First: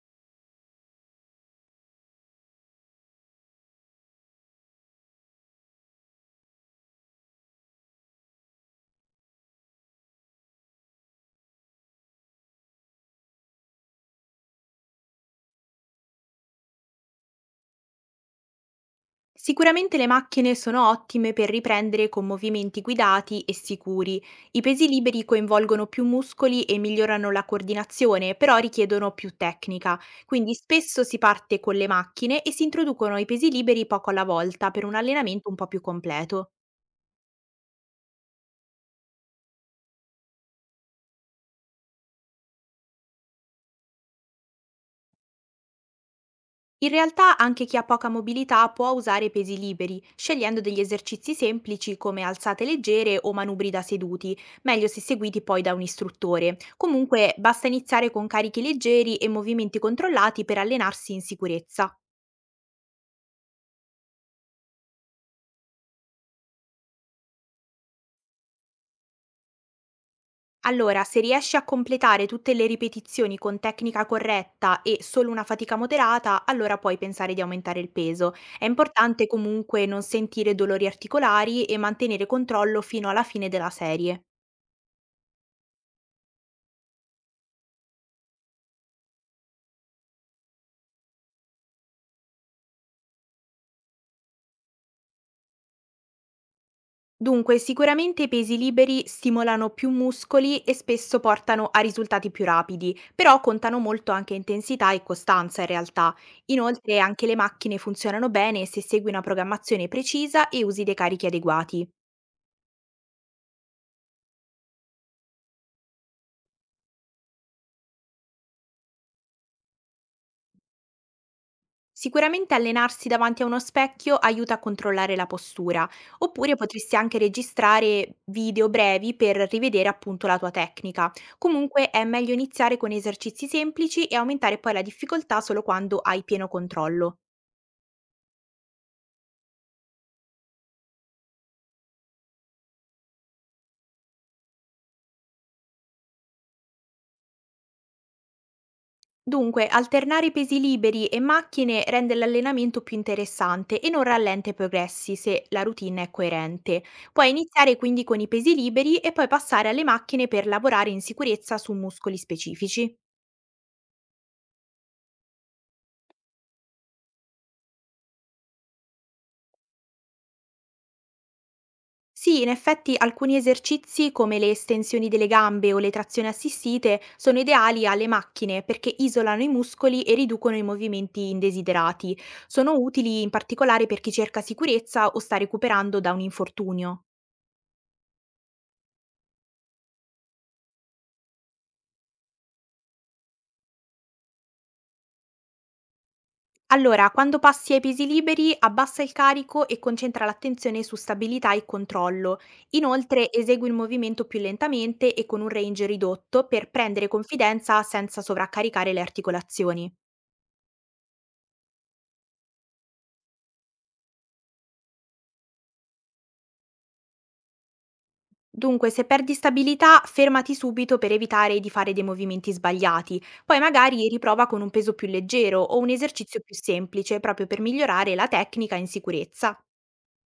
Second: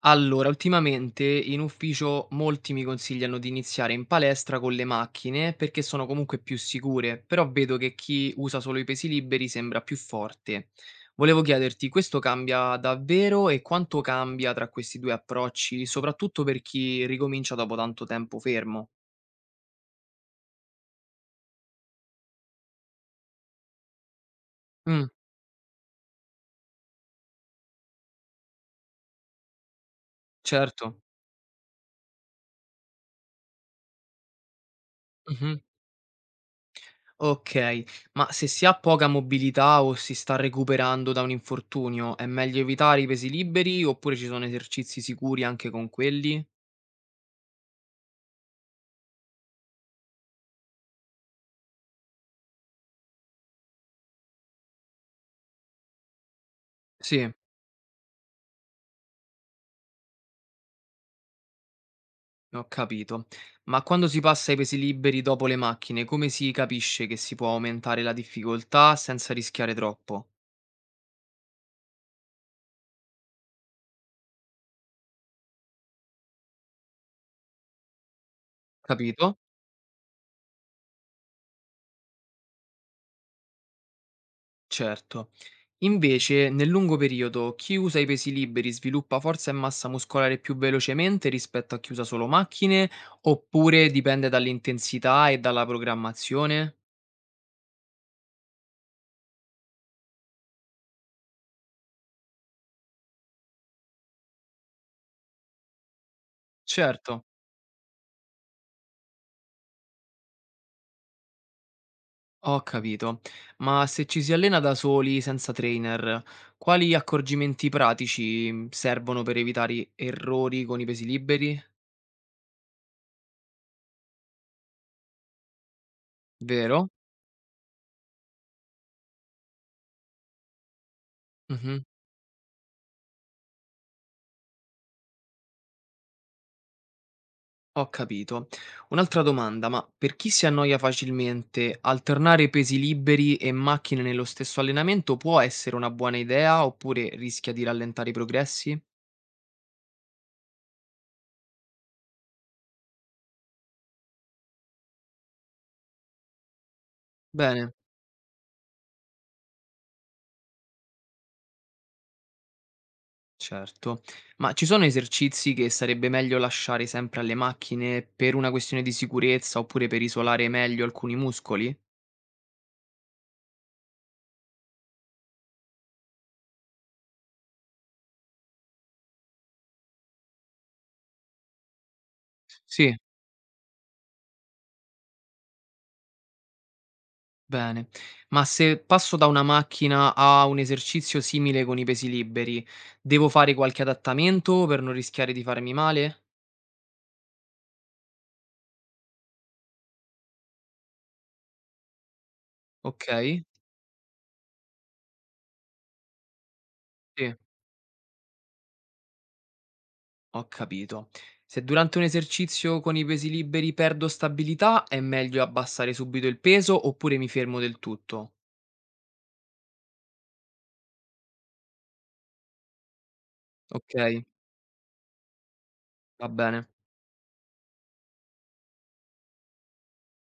Allora, ultimamente in ufficio molti mi consigliano di iniziare in palestra con le macchine perché sono comunque più sicure, però vedo che chi usa solo i pesi liberi sembra più forte. Volevo chiederti, questo cambia davvero e quanto cambia tra questi due approcci, soprattutto per chi ricomincia dopo tanto tempo fermo? Sicuramente le macchine sono ottime per riprendere con movimenti guidati e sicuri. I pesi Mm, liberi coinvolgono più muscoli e migliorano la coordinazione, però richiedono più tecnica. Quindi certo. spesso si parte con le macchine e si introducono i pesi liberi poco alla volta per un allenamento un po' più completo. Okay, ma se si ha poca mobilità o si sta recuperando da un infortunio, è meglio evitare i pesi liberi oppure ci sono esercizi sicuri anche con quelli? In realtà anche chi ha poca mobilità può usare i pesi liberi, scegliendo degli esercizi semplici come alzate leggere o manubri da seduti, meglio se seguiti poi da un istruttore. Sì, Comunque basta iniziare con carichi leggeri e movimenti controllati per allenarsi in sicurezza. ho capito. Ma quando si passa ai pesi liberi dopo le macchine, come si capisce che si può aumentare la difficoltà senza rischiare troppo? Allora, se riesci a completare tutte le ripetizioni con tecnica corretta e solo una fatica moderata, allora puoi pensare di aumentare il peso. È importante Capito? comunque non sentire dolori articolari e mantenere controllo fino alla fine della serie. Certo. Invece, nel lungo periodo, chi usa i pesi liberi sviluppa forza e massa muscolare più velocemente rispetto a chi usa solo macchine, oppure dipende dall'intensità e dalla programmazione? Dunque, sicuramente i pesi liberi stimolano più muscoli e spesso portano a risultati più rapidi, però contano molto anche intensità e costanza in realtà. Inoltre, Certo, anche le macchine funzionano bene se segui una programmazione precisa e usi dei carichi adeguati. ho capito. Ma se ci si allena da soli, senza trainer, quali accorgimenti pratici servono per evitare errori con i pesi liberi? Sicuramente allenarsi davanti a uno specchio aiuta a controllare la postura, oppure Vero? potresti anche registrare video brevi per rivedere appunto la tua tecnica. Mhm. Comunque è meglio iniziare con esercizi semplici e aumentare poi la difficoltà solo quando hai pieno controllo. Ho capito. Un'altra domanda, ma per chi si annoia facilmente, alternare pesi liberi e macchine nello stesso allenamento può essere una buona idea oppure rischia di rallentare i progressi? Dunque, alternare pesi liberi e macchine rende l'allenamento più interessante e non rallenta i progressi se la routine è coerente. Puoi Bene, iniziare quindi con i pesi liberi e poi passare alle macchine per lavorare in sicurezza su muscoli specifici. certo. Ma ci sono esercizi che sarebbe meglio lasciare sempre alle macchine per una questione di sicurezza oppure per isolare meglio alcuni muscoli? Sì, in effetti alcuni esercizi come le estensioni delle gambe o le trazioni assistite sono ideali alle macchine, perché isolano i muscoli e riducono i movimenti indesiderati. Sono Sì. utili in particolare per chi cerca sicurezza o sta recuperando da un infortunio. Bene, ma se passo da una macchina a un esercizio simile con i pesi liberi, devo fare qualche adattamento per non rischiare di farmi male? Allora, quando passi ai pesi liberi, abbassa il carico e concentra l'attenzione su stabilità e controllo. Ok, Inoltre, esegui il movimento più lentamente e con un range ridotto per prendere sì, confidenza senza sovraccaricare le articolazioni. ho capito. Se durante un esercizio con i pesi liberi perdo stabilità, è meglio abbassare subito il peso oppure mi fermo del tutto? Dunque, se perdi stabilità, fermati subito per evitare di fare dei movimenti sbagliati. Poi Ok, magari riprova con un peso più leggero o un va esercizio più bene. semplice, proprio per migliorare la tecnica in sicurezza.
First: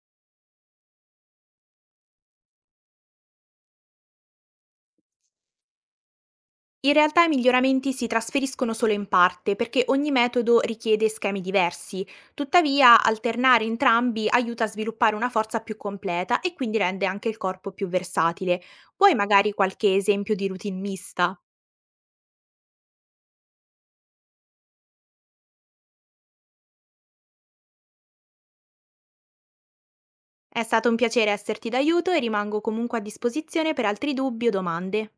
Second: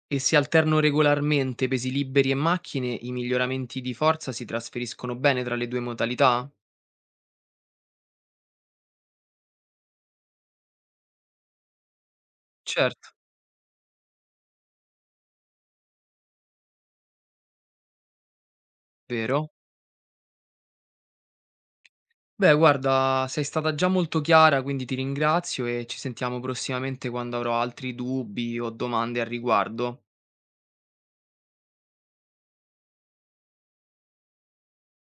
E se alterno regolarmente pesi liberi e macchine, i miglioramenti di forza si trasferiscono bene tra le due modalità? In realtà i miglioramenti si trasferiscono solo in parte, perché ogni metodo richiede schemi diversi. Tuttavia, Certo, alternare entrambi aiuta a sviluppare una forza più completa e quindi rende anche il corpo più versatile. Vuoi vero? magari qualche esempio di routine mista? Beh, guarda, sei stata già molto chiara, quindi ti ringrazio e ci sentiamo prossimamente quando avrò altri dubbi o domande al riguardo. È stato un piacere esserti d'aiuto e rimango comunque a disposizione per altri dubbi o domande.